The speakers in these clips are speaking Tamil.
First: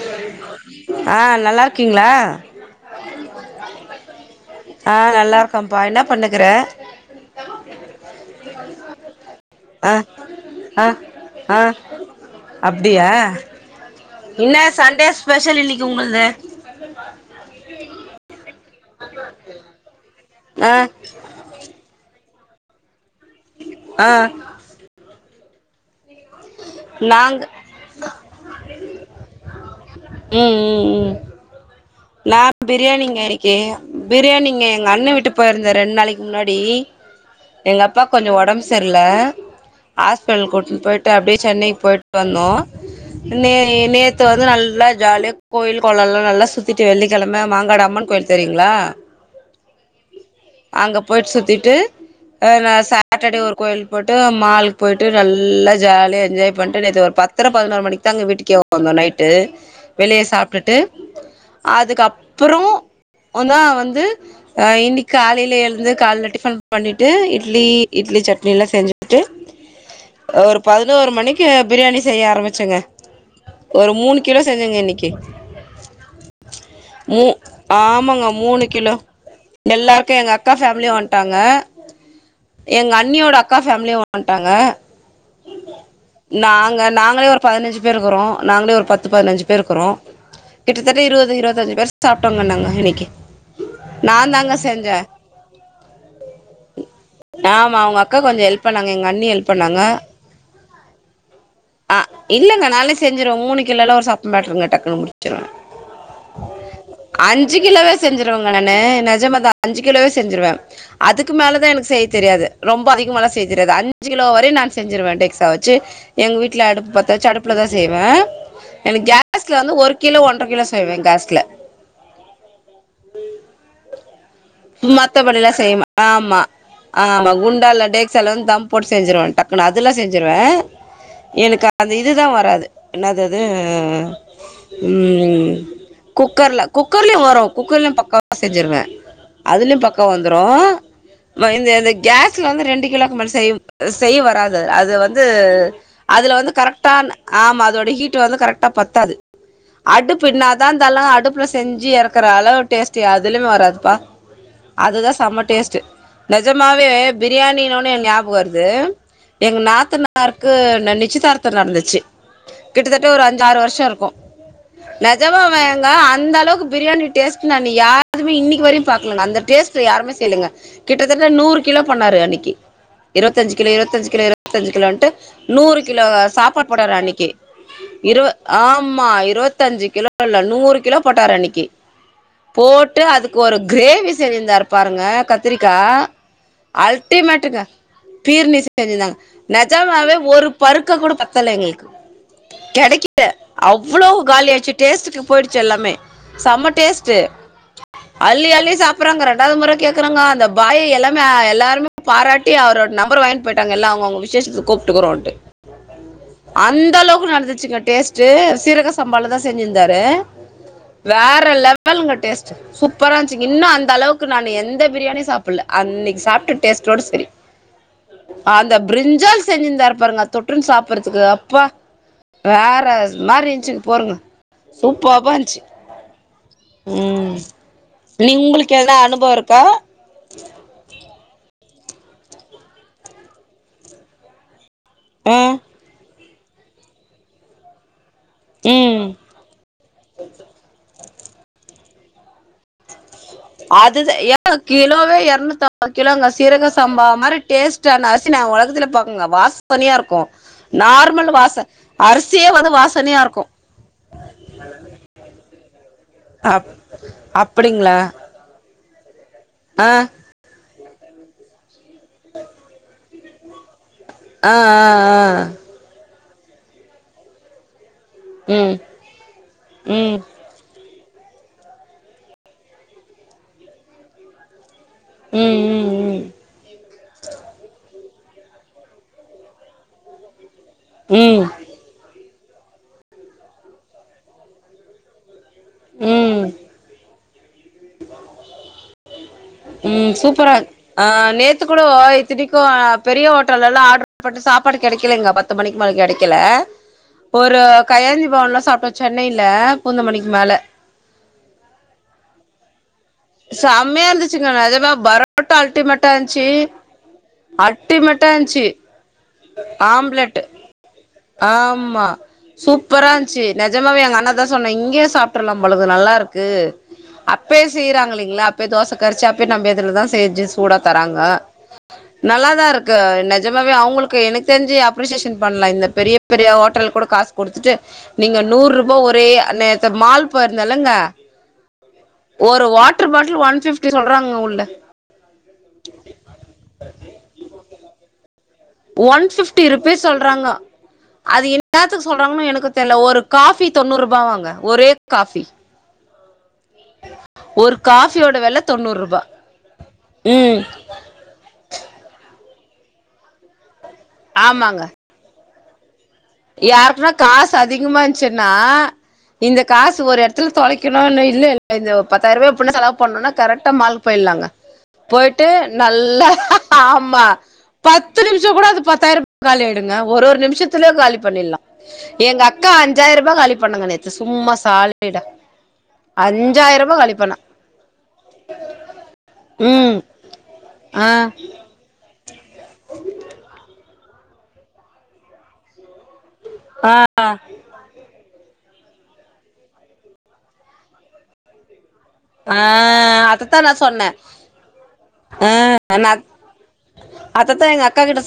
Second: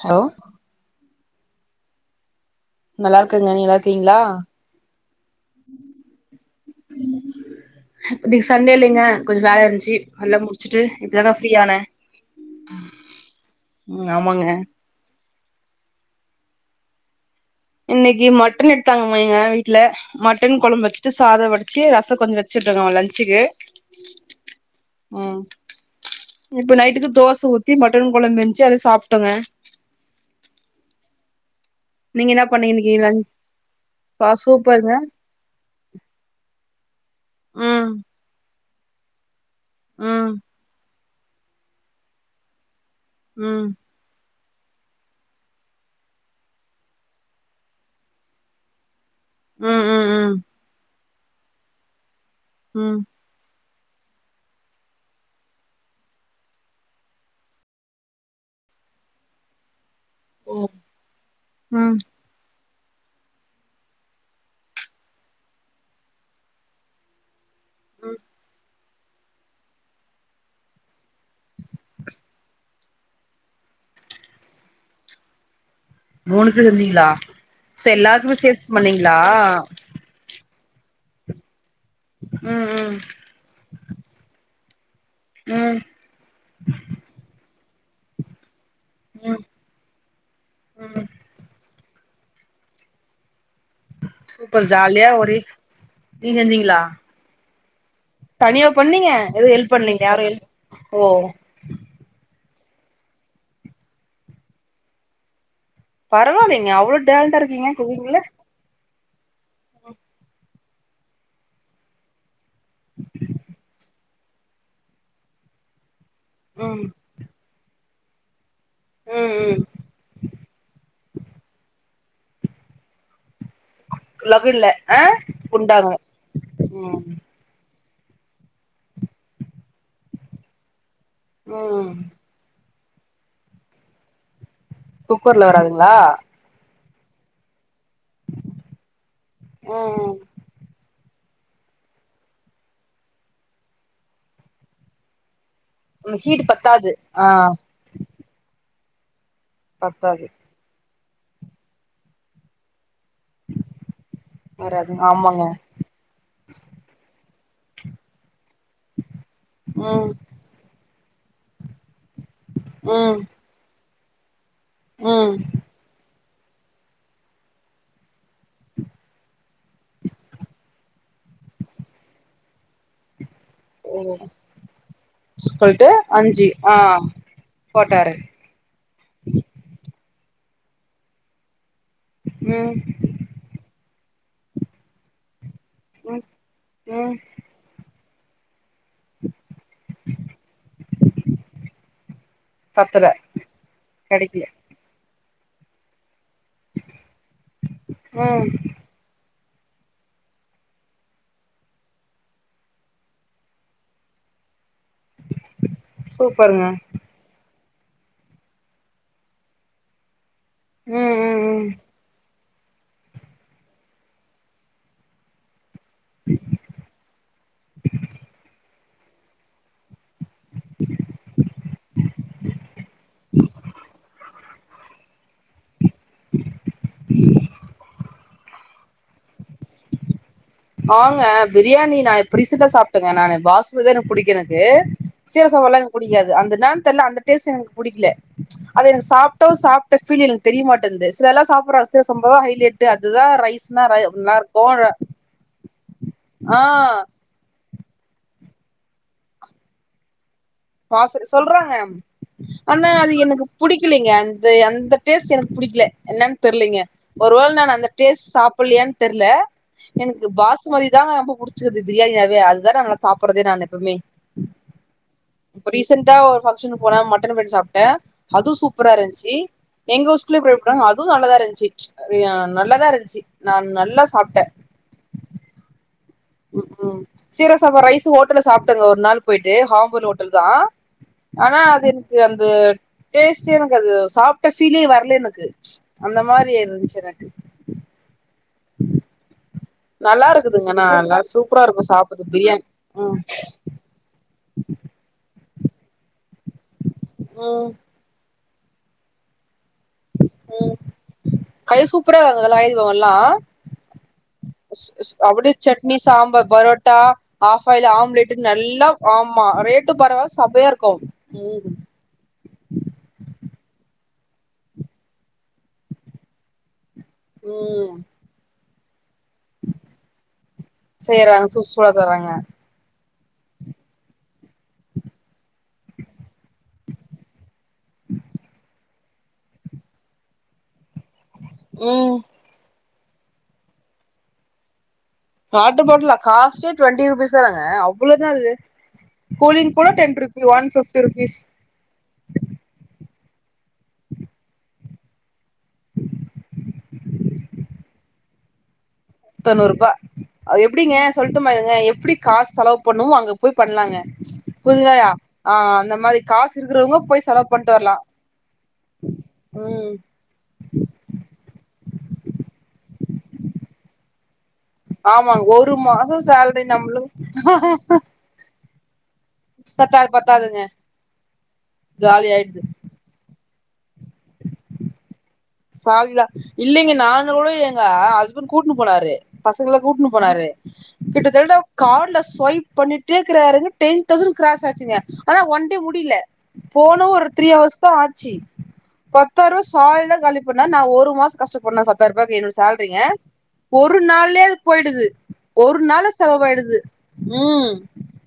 ஹலோ ஆ நல்லா இருக்கீங்ளா நல்லா இருக்கங்க நீங்க நல்லா இருக்கீங்களா ஆ நல்லா இருக்கோப்பா என்ன பண்ணுக்கிற இன்னிக்கு சண்டே இல்லங்க கொஞ்சோ வேல ஆ இருந்துச்சு எல்லா முடிச்சுட்டு ஆ இப்பவே தா ஃப்ரீ ஆ ஆனே அப்டியா ம் ஆமாங்க இல்ல சண்டே ஸ்பெஷல் இன்னிக்கு உங்குள்து [unintelligible] இன்னைக்கு மட்டன் எடுத்தாங்கமா எங்க வீட்ல மட்டன் ஆ கொழம்பு வச்சி சாதம் வடிச்சு ரசோ கொஞ்சோ வச்சுட்டு இருக்கமா லஞ்சுக்கு ஆ உம் இப்ப நைட்டுக்கு நாங்க தோச ஊத்தி மட்டன் கொழம்பு இருன்ச்சி அத சாப்ட்டோங்க உம் உம் உம் நீங்க நா என்ன பண்ணீங்க இன்னைக்கு பிரியாணிங்க லன்ச் இன்னிக்கு பா பிரியாணிங்க எங்க சூப்பருங்க அண்ண வீட்டு போயிருந்த ரெண் நாளைக்கு முன்னாடி எங்க ம் அப்பாக்கு கொஞ்சோ உடம் செர்ல ம் ஹாஸ்பிட்லுக்கு கூட்டுன்னு போயிட்டு அப்படியே சென்னை போயிட்டு வந்தோ நே ம் நேத்து து வந்து நல்லா ஜாலியா கோயில் குலல்லா நல்லா சுத்திட்டு வெள்ளிக்கிழமை மாங்காடு அம்மன் கோயில் தெரியுங்ளா ம் உம் உம் அங்க போயிட் சுத்திட்டு அ நா ம் சாட்டர்டே ஒரு கோயிலு போட்டு மாலுக்கு போயிட்டு நல்லா ஜாலியா என்ஜாய் பண்ணிட்டு நேத்து ஒரு பத்தர பதினோரு மணிக்கு தான்ங்க வீட்டுக்கே வந்தோம் நைட்டு வெளிய சாப்ட்டுட்டு ம் அதுக்கப்றோ தா வந்து ஆ இன்னைக்கு காலையில எழுந்து காலலே டிஃபன் பண்ணிட்டு இட்லி இட்லி சட்னி எல்லா செஞ்சு ட்டு ஒரு பதினோரு மணிக்கு பிரியாணி செய்ய ஆரம்பிச்சங்க ஒரு மூணு கிலோ செஞ்சங்க இன்னைக்கு மூணு கிலோ செஞ்சீங்களா சேரி எல்லாருக்குமே சேத்து பண்ணீங்களா எல்லாருக்கும் எங்க அக்கா ஃபேமிலியும் வந்ட்டாங்க ம் எங்க ம் அண்ணியோட அக்கா ஃபேமிலியும் வந் வன்டாங்க ம் நாங்க நாங்களே ஒரு பதினஞ்சு பேருக்கிறோம் நாங்களே ஒரு பத்து ம் பதினஞ்சு பேரு க்கறோ கிட்டத்தட்ட ம் இருவது இருவத்தஞ்சு பேர் சாப்ட்டோங்க நாங்க இன்னைக்கு சூப்பர் ஜாலியா ஒரே நீங்க செச்சீங்களா ஆமா அவங்க அக்கா கொஞ்சோ ஹெல்ப் பண்ணாங்க எங்க அண்ணி ஹெல்ப் எதுவு பண்ணாங்க பண்ணலீங்க யாரு ஹெல்ப் ஓ ஆ இல்லங்க நாளே செஞ்சுருவே மூணு கிலோல ஒரு சாப்ப மேட்டுருங்க டக்கு முடிச்சு பரவாயில்லைங்க அவ்ளோ டேலண்டா அஞ்சு இருக்கீங்க கிலோவே குக்கிங்ல செஞ்சறவங்க நானு நெஜமா தா அஞ்சு கிலோவே செஞ்சிருவே அதுக்கு மேல தா எனக்கு செய்ய தெரியாது ரொம்ப அதிகமல்லா செய்ய தெரியாது அஞ்சு கிலோ வரையும் நா செஞ்சிருவே டெக்ஸா வச்சு எங்க வீட்டுல ம் அடுப்பு பத்த வச்சு அடுப்புல தா செய்வே எனக்கு ம் கேஸ்ல ம் வந்து ஒரு கிலோ ஒன்ர கிலோ செய்வே கேஸ்ல லகுன்ல ஆ மத்தபடில்லா செய்யமா குண்டாங்க ஆமா ம் ஆமா குண்டால்ல டெக்ஸா சில வந்து தம் போட்டு செஞ்சருவே டக்குன்னு அதெலா செஞ்சருவே எனக்கு ம் அந்த இது தா வராது என்னது இது குக்கர்ல ம் வராதுங்களா குக்கர்ல குக்கர்லயும் வரும் குக்கர்லயும் பக்காவா செஞ்சிருவே அதுலயும் பக்காவா ம் வந்துரும் இந்த இந்த கேஸ்ல வந்து ரெண்டு கிலோக்கு மேல செய்ய செய்ய வராது அது வந்து ம் அதுல ஹீட் வந்து பத்தாது கரெக்டா ஆ ஆமா அதோட ஹீட் வந்து கரெக்டா பத்தாது அடுப்பு பத்தாது என்னாதா தள்ளுங்க அடுப்புல செஞ்சு எறக்கு க்குற அளவு டேஸ்ட்டு எதுலேமே வராதுப்பா வராது அதுதா செம ஆமாங்க டேஸ்ட்டு நெஜமாவே பிரியாணினோன ஞாபகம் வருது எங்க ம் நாத்தனார் க்கு நிச்சயதார்த்தம் நடந்துச்சு கிட்டத்தட்ட ம் ஒரு அஞ்சாறு வருஷோ இருக்கும் ம் நெஜமா வேங்க அந்த அளவுக்கு பிரியாணி டேஸ்ட் நானு யார்ரு அதுவுமே இன்னைக்கு வரையும் பாக்கலங்க அந்த டேஸ்ட் யாருமே செய்யலங்க கிட்டத்தட்ட நூறு கிலோ பண்ணாரு அன்னைக்கு இருபத்த அஞ்சு கிலோ இருவத்தஞ்சு கிலோ இருவத்தஞ்சு கிலோன்ட்டு நூறு கிலோ சாப்பாடு போட்டாறு அன்னைக்கு போட்டார் இருவ ஆமா இருவத்தஞ்சு கிலோ இல்ல நூறு கிலோ போட்டாரு அன்னைக்கு ம் போட்டு அதுக்கு ஒரு கிரேவி செஞ்சுருந்தாரு பாருங்க கத் திரிக்கா ம் ம் அல்டிமேட்டுக்கு பீர் நீச தெரிஞ்சந்தாங்க நெஜமாவே ஒரு பருக்க கூட பத்தல எங்களுக்கு பத்தல கெடைக்கல அவ்வளவு கெடைக்கல காலி ஆயிடிச்சு டேஸ்டுக்கு போயிடுச்சு எல்லாமே செம்ம டேஸ்ட் ம் அள்ளி அள்ளி சாப் ப்றங்க ரெண்டாவது முறை கேக்குறாங்க அந்த பாய் எல்லாமே எல்லாருமே பாராட்டி அவரோட நம்பர் வாங்கிட்டு போயிட்டாங்க எல்லா அவங்க அவங்க விஷேசத்துக்கு கூப்ட்டுக்குறோன்ட்டு சூப்பருங்க அந்த அளவுக்கு நடந்துச்சுங்க டேஸ்ட்டு சீரக சம்பாலதா செஞ்சிருந்தாரு ம் ம் வேற ம் லெவலுங்க டேஸ்ட் சூப்பரா இருந்துச்சுங்க இன்னு அந்த அளவுக்கு நா எந்த பிரியாணியு சாப்பில்ல அன்னெக்கி சாப்ட்ட டேஸ்ட்டோட செரி அந்த பிரிஞ்சால் செஞ்சிருந்தார் பாருங்க அது தொட்டுனு சாப்றதுக்கு அப்பா வேற மாரி இருன்ச்சு போருங்க சூப்பர்வா இரு ம் நி உங்களுக்கு ஏதனா அனுபவோ இருக்கா ஆங்க பிரியாணி நா இப்ப ரீசன்டா சாப்டேங்க நானு பாஸ்மதிதா புடிக்கு எனக்கு ஆ சீரக சம்பாலா எனக்கு புடிக்காது அந்த என்னானு தெர்ல அந்த டேஸ்டு எனக்கு புடிக்கல அந்த ம் எனக்கு சாப்ப ப்ட்டு சாப்ட்ட ஃபீல் எனக்கு தெரியமாட்டேங்து சிலர்ல்லா சாப்டுறாங்க சீரகசம்பாதா ஹைலைடு அதுதா ரைஸ்னா ரை அதுதா நல்லா ஏங்க இருக்கு கிலோவே எரநூத்துஅம்பது கிலோங்க ஆ சீரக சம்பா அந்த மாரி டேஸ்டுனா அரிசி நா ஒலகத்துல பாக்கேலங்க வாசனையா இருக்கு நார்மல் வாச அரிசியே வந்து வாசனயா இருக்கு புடிக்கலேங்க அந்த அந்த டேஸ்டு எனக்கு புடிக்கல என்னனு அப் தெரியலங்க ஒருவேள நா அந்த அப்டிங்களா டேஸ்டு சாப் பில்லயானு தெர்ல ஆ எனக்கு பாஸ்மதி தா ரொம்ப புடி ச்சது பிரியாணினாவே அதுதா நல்லா சாப்பட்றது நானு எப்போமே ஆ ஆ ஆ இப்ப ரீசெண்டா ஒரு ஃபங்க்ஷனு போன மட்டன் பிர்யாணி சாப்டே அதுவு ம் சூப்பரா இருன்ச்சி எங்க ம் ஊர்சை அதுவு நல்லதா இருன்ச்சு அ நல்லதா இருன்ச்சு நா நல்லா சாப்டே ம் ம் ம் ம் ம் சீரக சம்பா ரைஸூ ஹோட்டல்ல சாப்ட்டேங்க ஒரு நாள் போயிட்டு ஹாம்பூர் ஹோட்டல் தா ம் ஆனா அது எனக்கு அந்த டேஸ்டே எனக்கு அது சாப்ட்ட ஃபீலே வர்ல எனக்கு அந்த ம் மாரி ம் இருன்ச்சு எனக்கு ம் நல்லா சூப்பரா இருக்குதுங்க ஆனா ஆ நல்லா சூப்பரா நேத்துக்கூட இருக்கு ஆ சாப்புட்றதுக்கு இத்தனிக்கு பிரியாணி ம் பெரிய ஹோட்டலெல்லா ஆடர் போட்டு சாப்பாடு கிடைக்கலேங்க பத்து மணிக்கு மேல கெடைக்கல ஒரு ம் கையேந்தி பவன்ல சாப்டோ சென்னையில பூந்த மல்லிக்கு மேல ம் கை சூப்பரா இருக்கெல்லா கையேந்தி பவன்லா செம்மையா இருந்துச்சுங்க ஸ் நெஜமா ஸ் அப்டி பரோட்டா சட்னி அல்டிமேட்டா இருந்துச்சு சாம்பார் பரோட்டா ஆஃப்ஆய்லு அல்டிமேட்டா ஆம்லேடுனு இருந்துச்சு நல்லா ஆமா ரேட்டு பரவா ஆம்லெட் செமயா இருக்கு ம் ஆமா சூப்பரா இருன்ச்சு நெஜமாவே எங்க அண்ணதா சொன்னா இங்கயே சாப்ட்றலா போலக்குது நல்லா இருக்கு அப்யே ம் செய்றாங்கயிளேங்ளா அப்யே தோச கரச்சு அப்ப ப்ப நம்ம எதுர்ல தா செஞ்சு சூடா தராங்க செய்யறாங்க சூடு சூடா தராங்க நல்லாதா இருக்கு நெஜமாவே அவுங்களுக்கு எனக்கு தெரிஞ்சு அப்ரிசியேஷன் பண்ணலா இந்த பெரிய பெரிய ஹோட்டல் கூட காசு கொடுத்துட்டு நீங்க நூறு ரூபாய ஒரே நேத்து மால் போயிருந்தலங்க ம் ஒரு வாட்டர் பாட்டில் ஒன் ஃபிப்டி சொல்றாங்க உள்ள வாட்டர் பாட்லா காஸ்ட்டே டுவெண்ட்டி ருபீஸ் தானங்க அவ்ளோ என்ன அது ஒன் ஃபிப்டி கூலிங் கூட ருபீஸ் டென் ருபி சொல்றாங்க ஒன் ஃபிப்டி ருபீஸ் அது என் னாதுக்கு சொல்றாங்கனு எனக்கு தெர்ல ஒரு காஃபி தொண்ணூறு ரூபா வாங்க ஒரே காஃபி ஒரு காஃபியோட வெல தொண்ணூறு ரூபா தொண்ணூறு ரூபா ம் எப்டிங்க சொல்ட்டுபாருங்க எப்டி காசு செலவு பண்ணுமோ அங்க போய் பண்லாங்க புரிதாயில்லையா அ அந்த மாரி காசு இருக்கிறவங்க யாருக்குனா போய் செலவு காசு பண்ட்டு வரலா அதிகமா இருந்ச்சுனா இந்த ம் காசு ஒரு எடத் துல தொலைக்கணுனு இல்லேல இந்த பத்தாயிர் ரூபாவ செலவு பண்ணும்னா கரெக்டா மால்க்கு போயிட்லாங்க ஆமாங்க போயிட்டு ஒரு மாசோ நல்லா சேலரி நம்மளுக்கு ஆமா ப த்து நிமிஷோ கூட அது பத்தாயிரோ காலி ஆய்டுங்க பத்தாது ஒரு ஒரு பத்தாதுங்க நிமிஷத்லே காலி பணிடலா காலி எங்க ஆயிடுது அக்கா அஞ்சாயிர ரூபா காலி பண்ணாங்க நேத்து சும்மா சாலிடா சால்வியா அஞ்சாயிரம் இல்லேங்க ரூபாய் காலி நானு பண்ணா கூட எங்க ஹஸ்பண்ட் கூட்னு போனாரு பசங்கல ம் கூட்னு போனாரு ஆ கிட்டதட்டா காட்ல ஸ்வைப் பண்ணிட்டே இக்குறாருங்க டென் தௌசண்ட் கிராஸ் ஆச்சுங்க ஆனா ஒன் டே முடில ஆ போனா ஒரு த்ரீ ஹவர்ஸ் தா ஆச்சி பத்தாயிர்வா ர சாலிடா காலி பண்ணா நா ஒரு மாசோ கஷ்டப்பட்னு பத்தாயிர்பாய்க்கு என்னோட ஆ சேல்ரிங்க அதத்தான் நான் ஒரு சொன்னேன் நாள்லே அது பொயிடுது ஆ ஒரு நாள்ல நா செலவாயிடுது ம்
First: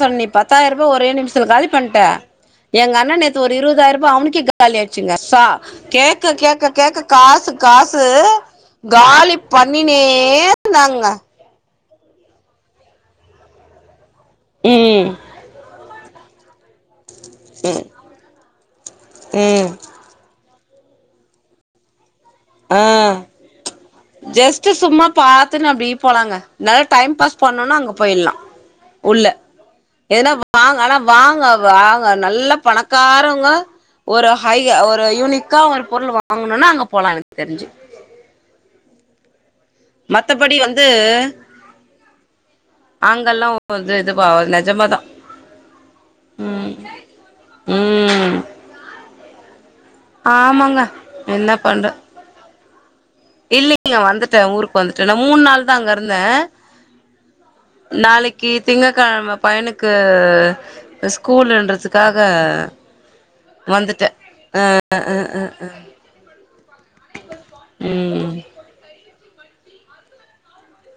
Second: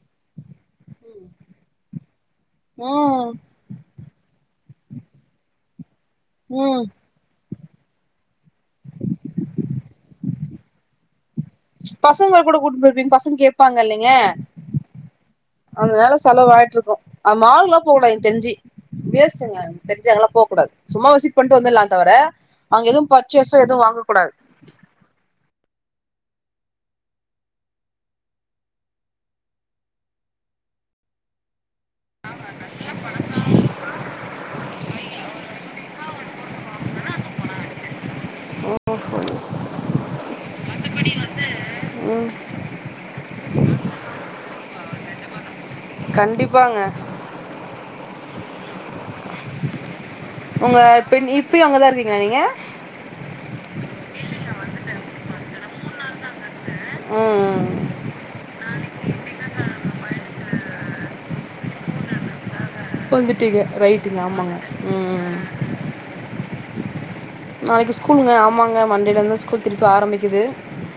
சொன் நீ பத்தாயிர்பா ஒரே நிமிஷதுல காலி பண்ட்டா எங்க அண்ணே ம் நேத்து ஒரு இருவதாயிர்பா அமிக்கி காலியாச்சுங்க சா கேக்க கேக்க ம் கேக்க காசு காசு காலி பண்ணினே இருந்தாங்க பசங்க கூட கூட்னு பொயிருப்பீங்க பசங்க கேப்பாங்க இல்லைங்க ம் அதனால செலவாயிட்ருக்கு அ மாலுக்குலா போ எனக்கு தெரிஞ்சி ம் வேஸ்ட்டுங்க ம் தெரி ஞ்சி அங்கலா போ கூடாது சும்மா விசிட் பண்ட்டு வந்தர்லா தவர ஆ ஜெஸ் டு சும்மா பாத்துன்னு அப்டி போனாங்க நல்லா டைம் பாஸ் பண்ணுனா அங்க பொயிலா உள்ள ஏனா வாங்க ஆனா வாங்க வாங்க நல்ல பணக்காரோங்க ஒரு ஹை ஒரு யுனிக்கா ஒரு பொருள் வாங்கணுன்னா அங்க போலா எனக்கு தெரிஞ்சி ஓஹோ ஓ மத்தபடி வந்து ம் அங்கெல்லா ஓ இது இதுவா நெஜமாதா ம் கண்டிப்பாங்க ம் ஒங்க ஆமாங்க தின் என்ன இப்பியு அங்கதா பண்ற இருக்கீங்ளா நீங்க இல்லைங்க வந்துட்டே ஊருக்கு வந்துட்டே நா மூண் நாள் தா அங்க இருந்தே ம் நாளைக்கு திங்க கெழம பயனுக்கு ஸ் கூலுன்றதுக்காக வந்துட்டீங்க வந்துட்டே ரைட்டுங்க ஆமாங்க அ அ ம் அ அ நாளைக்கு ஸ்கூலுங்க ம் ஆமாங்க மண்டேல இருந்து ஸ்கூல் திருப்பி ஆரம்பிக்குது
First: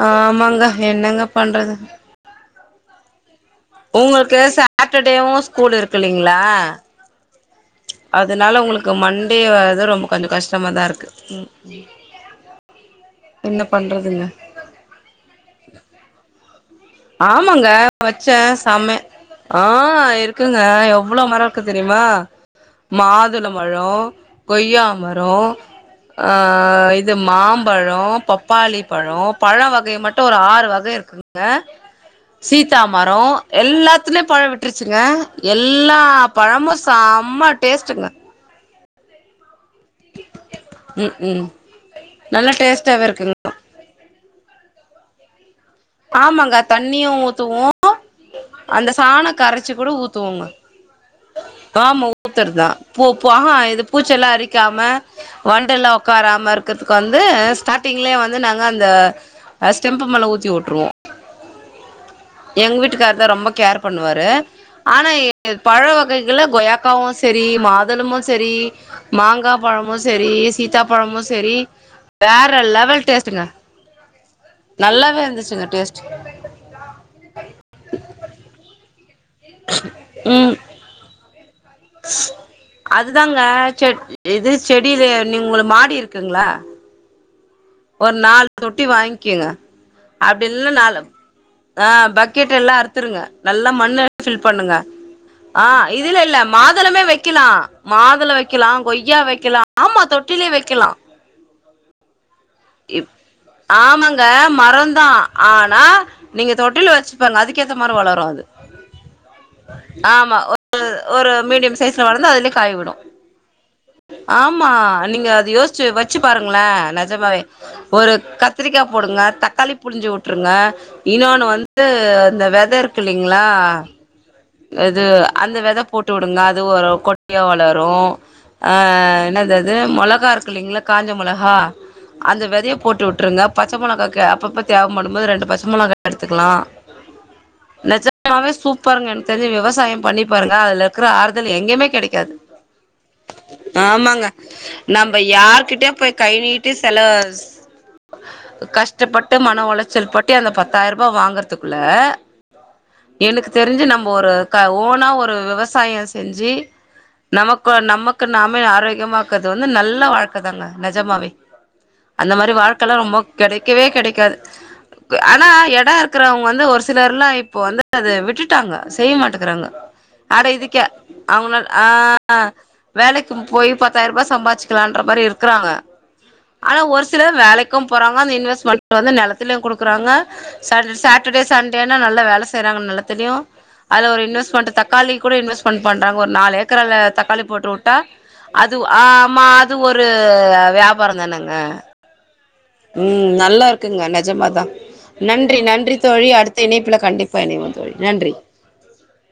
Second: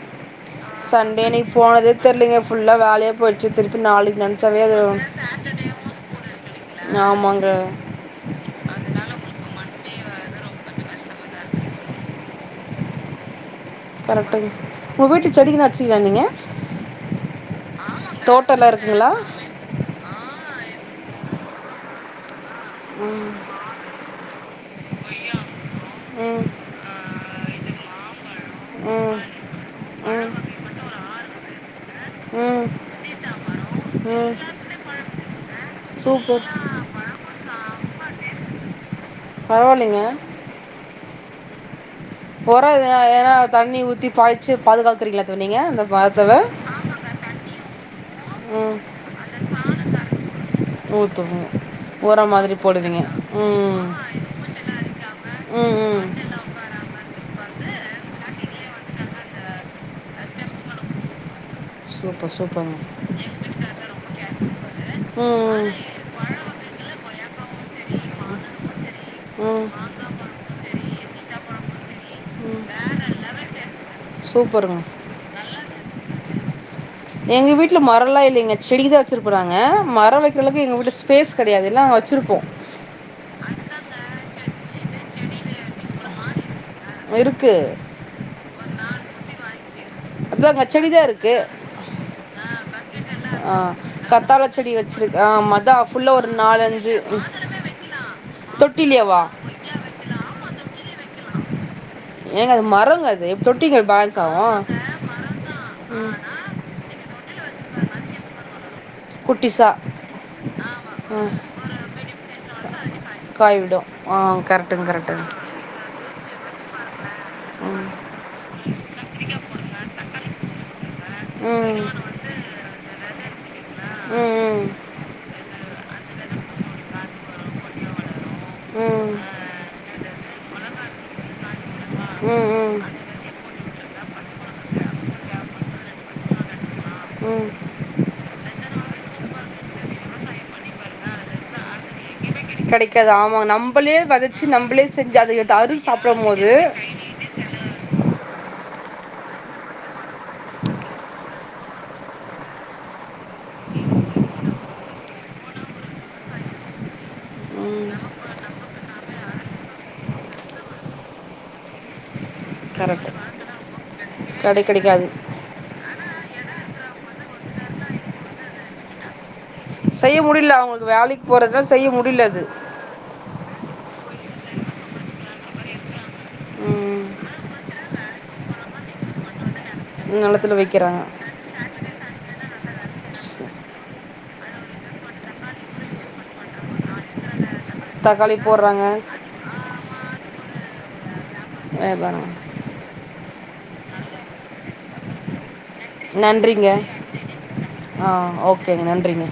ஆமாங்க என்னங்க பண்றது தெர்லைங்க ஃபுல்லா வேலையா போச்சி திருப்பி நாளைக்கு உங்களுக்கு நெனச்சாவே அது சாட்டர்டேவு ஸ்கூல் இருக்கு இல்லைங்களா ஆமாங்க அதனால ஒங்ளுக்கு மண்டே வரது ரொம்ப கொஞ்ச கஷ்டமாதா இருக்கு ம் ம் என்ன பண் ஒங்க வீட்டு செடிக்கு எதனா வச்சிங்ளா நீங்க ஆமாங்க வச்சே தோட்டல்லா சம்ம இருக்குங்களா ஆ இருக்குங்க எவ்ளோ மரோ இருக்கு தெரிமா ம் மாதுளபழோ கொய்யா மரோ அ ம் இந் த மாம்பழோ பப்பாளிப்பழோ பழ வகை மட்டு ம் ஒரு ஆறு வகை இருக்குங்க ம் ம் சீத்தா மரோ எல்லாத்துலு ம் பழ விட்ருச்சுங்க எல்லா சூப்பர் பழமு சம்ம டேஸ்ட்டுங்க பரவாலைங்க ம் ம் நல்லா ஒர எதுனா டேஸ்ட்டாவே ஏனா இருக்குங்க தண்ணி ஊத்தி பாய்ச்சி பாதுகாக்குறீங்களா தோழி நீங்க அந்த மரத்தவ ஆமாங்க தண்ணியு ஊத்துவோ ம் அந்த சாண கரைச்சி குட ஊத்துவோங்க ஊத்துவோம் ஆமா உர மாதிரி ஊத்தர்தா போடுவீங்க ஆ இது ம் பூச்செ எல்லா அரிக்காம வண்ட ம் எல்லா ம் உட்காராம இருக்கிறதுக்கு வந்து ஸ்டார்ட்டிங்லயே வந்து நாங்க அந்த ஸ்டெம்பு மேல ஊத்தி உட்ருவோ சூப்பர் எங்க சூப்பருங்க வீட்டுக்கார்தா ரொம்போ கேர் பண்ணுவாரு ஆனா ம் பழ வகைகள்ல கொயாக்காவு சேரி மாதுளமு சேரி மாங்கா ம் பழமோ சேரி சீதாப்பழமு சேரி வேற ம் லெவல் டேஸ்ட்டுங்க சூப்பருங்க நல்லாவே இருந்துச்சுங்க டேஸ்ட்டு எங்க வீட்டுல மரம் எல்லா இல்லங்க செடிதா வச்சிருப்போ நாங்க மரோ ம் வேக்றளவுக்கு எங்க வீட் ஃபேஸ் கெடயாது எல்லா வச்சுருப்போ அதுதாங்க செ இது செடியில் நீ உங்கள மாடி இருக்குங்களா இருக்கு ஒரு நாலு தொட்டி வாங்கிக்கங்க அப்டி அதாங்க இல்ல நாலு செடிதா இருக்கு ஆ பக்கெட் எல்லா அறுத்துருங்க ஆ நல்லா மண்ண கத்தாழ ஃபில் செடி பண்ணுங்க வச்சிருக்கு ஆமா ஆ அதான் ஃபுல்லா இதுல ஒரு இல்ல நாலஞ்சு மாதுளமே ம். வைக்கலா மாதள வைக்கலா கொய்யா தொட்டிலியவா வைக்கலா ஆமா தொட்டிலயே வைக்கலா ஏங்க அது இப் மரங்க அது எப்படி தொட்டிங்க பேலன்ஸ் ஆமாங்க ஆகும் மரந்தா ஆனா ம். நீங்க தொட்டில வச்சுப்பாங்க அதுக்கேத்த மாரி வளரும் அது குட்டிஸா ஆமா ஒரு ஒரு மீடியம் சைஸ்ல வளந்த அதுலே காய் விடு காய் விடும் ஆ ஆமா கரெக்டுங்க கரெக்டுங்க நீங்க அது யோ ச்சு வச்சு பாருங்கள நெஜமாவே ஒரு கத்திரிக்கா போடுங்க தக்காளி புளிஞ்சு விட் ருங்க இன்னொனு ம் வந்து அந்த வெத இருக் இல்லைங்ளா ம் ம் அது அந்த வெத போட்டு உடுங்க அது வரு கொட்டியா வளரு அ ம் என்னது அது மொளகா இருக்கு இல்லைங்ளா காஞ்ச மொளகா அந்த ம் வெதய ம் போட்டு விட்ருங்க பச்ச மொளகாக்கு அப்பப்ப தேவப்படும்போது ரெண்டு பச்ச மொளகா எடுத்துக்கலா ம் நெஜமாவே சூப்பருங்க எனக் தெரிஞ்சு விவசாயம் பண்ணி பாருங்க அதுல இருக்கற ஆறுதல் எங்கயமே கெடைக்காது கிடைக்காது ஆமாங்க நம்மளே ஆமாங்க விதைச்சு நம்மளே செஞ்சு நம்ம அதை எடுத்து அறுத்து யார்கிட்டே போய் சாப்பிடும் கை போது நீட்டி செலவு கஷ்டப்பட்டு மன உளைச்சல் பட்டு அந்த பத்தாயிருபா வாங்கறதுக்குள்ள எனக்கு தெரிஞ்சு நம்ம ஒரு க ஓனா ஒரு விவசாயம் செஞ்சு நமக்கு நமக்கு நாமே ஆரோக்கியமாக்குறது வந்து நல்ல வாழ்க்க தாங்க நெஜமாவே அந்த மாரி வாழ்க்கல்லா கரெக்ட் ரொம்ப கெடைக்கவே கெடைக்காது கிடை கிடைக்காது அக் ஆனா எடம் இருக்குறவங்க வந்து ஒரு சிலர்லா இப்போ வந்து அத விட்டுட்டாங்க செய்ய மாட்டுக்குறாங்க செய்ய அட முடியல இதுக்கே அவங்களுக்கு வேலைக்கு அவங்களா போகிறதுலாம் ஆ செய்ய முடியல அது வேலைக்கு போய் பத்தாயிருபா சம்பாச்சிக்லான்ற மாரி இருக்கிறாங்க ஆனா ம், ஒரு சில வேலைக்கு போறங்க அந்த இன்வெஸ்மண்ட் வந்து நெலத்துலயா குடுக்குறாங்க நிலத்துல ச வைக்கிறாங்க சாட்டர்டே சண்டேனா நல்லா வேல செய்றாங்க நெலத்துலயு அது ஒரு இன்வெஸ்மண்ட் தக்காளி கூட இன்வெஸ்மெண்ட் பண்றாங்க ஒரு நாலு ஏக்கர் அதல தக்காளி போட்டு உட்டா தக்காளி அது போடுறாங்க ஆமா அது ஒரு வியாபாரம் தானங் வே பண உம் நல்லா இருக்குங்க நெஜமாதா நன்றி நன்றி தோழி அடுத்த நன்றிங்க இணைப்பில் கண்டிப்ப இணைவோம் தோழி ஆ நன்றி ஓகேங்க நன்றிங்க